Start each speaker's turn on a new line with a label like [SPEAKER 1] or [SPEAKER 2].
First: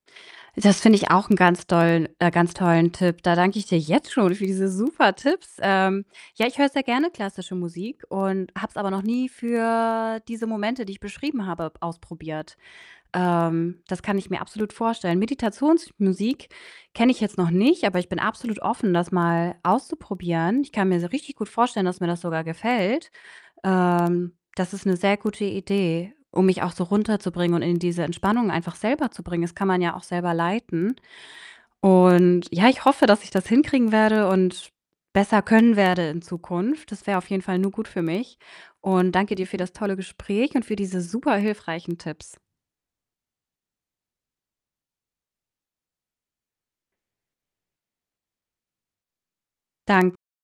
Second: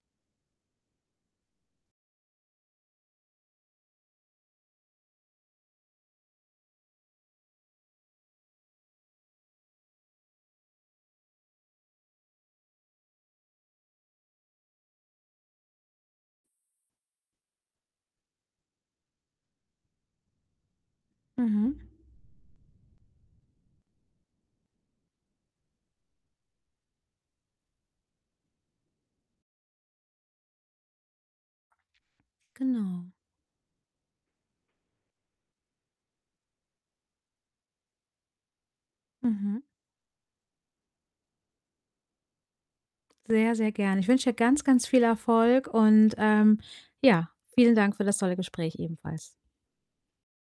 [SPEAKER 1] Das finde ich auch 'n ganz dollen äh, ganz tollen Tipp. Da danke ich dir jetzt schon für diese super Tipps. Ähm, ja, ich höre sehr gerne klassische Musik und habe es aber noch nie für diese Momente, die ich beschrieben habe, b ausprobiert. Ähm, das kann ich mir absolut vorstellen. Meditationsmusik kenne ich jetzt noch nicht, aber ich bin absolut offen, das mal auszuprobieren. Ich kann mir se richtig gut
[SPEAKER 2] Mhm.
[SPEAKER 1] vorstellen, dass mir das sogar gefällt. Ähm, das ist 'ne sehr gute Idee, um mich auch so runterzubringen und in diese Entspannung einfach selber zu bringen. Das kann man ja auch selber leiten und ja, ich hoffe,
[SPEAKER 2] Genau.
[SPEAKER 1] dass ich das hinkriegen werde und besser können werde in Zukunft. Das wäre auf jeden Fall nur gut für mich und danke dir für
[SPEAKER 2] Mhm.
[SPEAKER 1] das tolle Gespräch und für diese super hilfreichen Tipps.
[SPEAKER 2] Sehr, sehr gern. Ich wünsche dir ganz, ganz viel Erfolg und, ähm, ja, vielen Dank für das tolle Gespräch ebenfalls.
[SPEAKER 1] Dan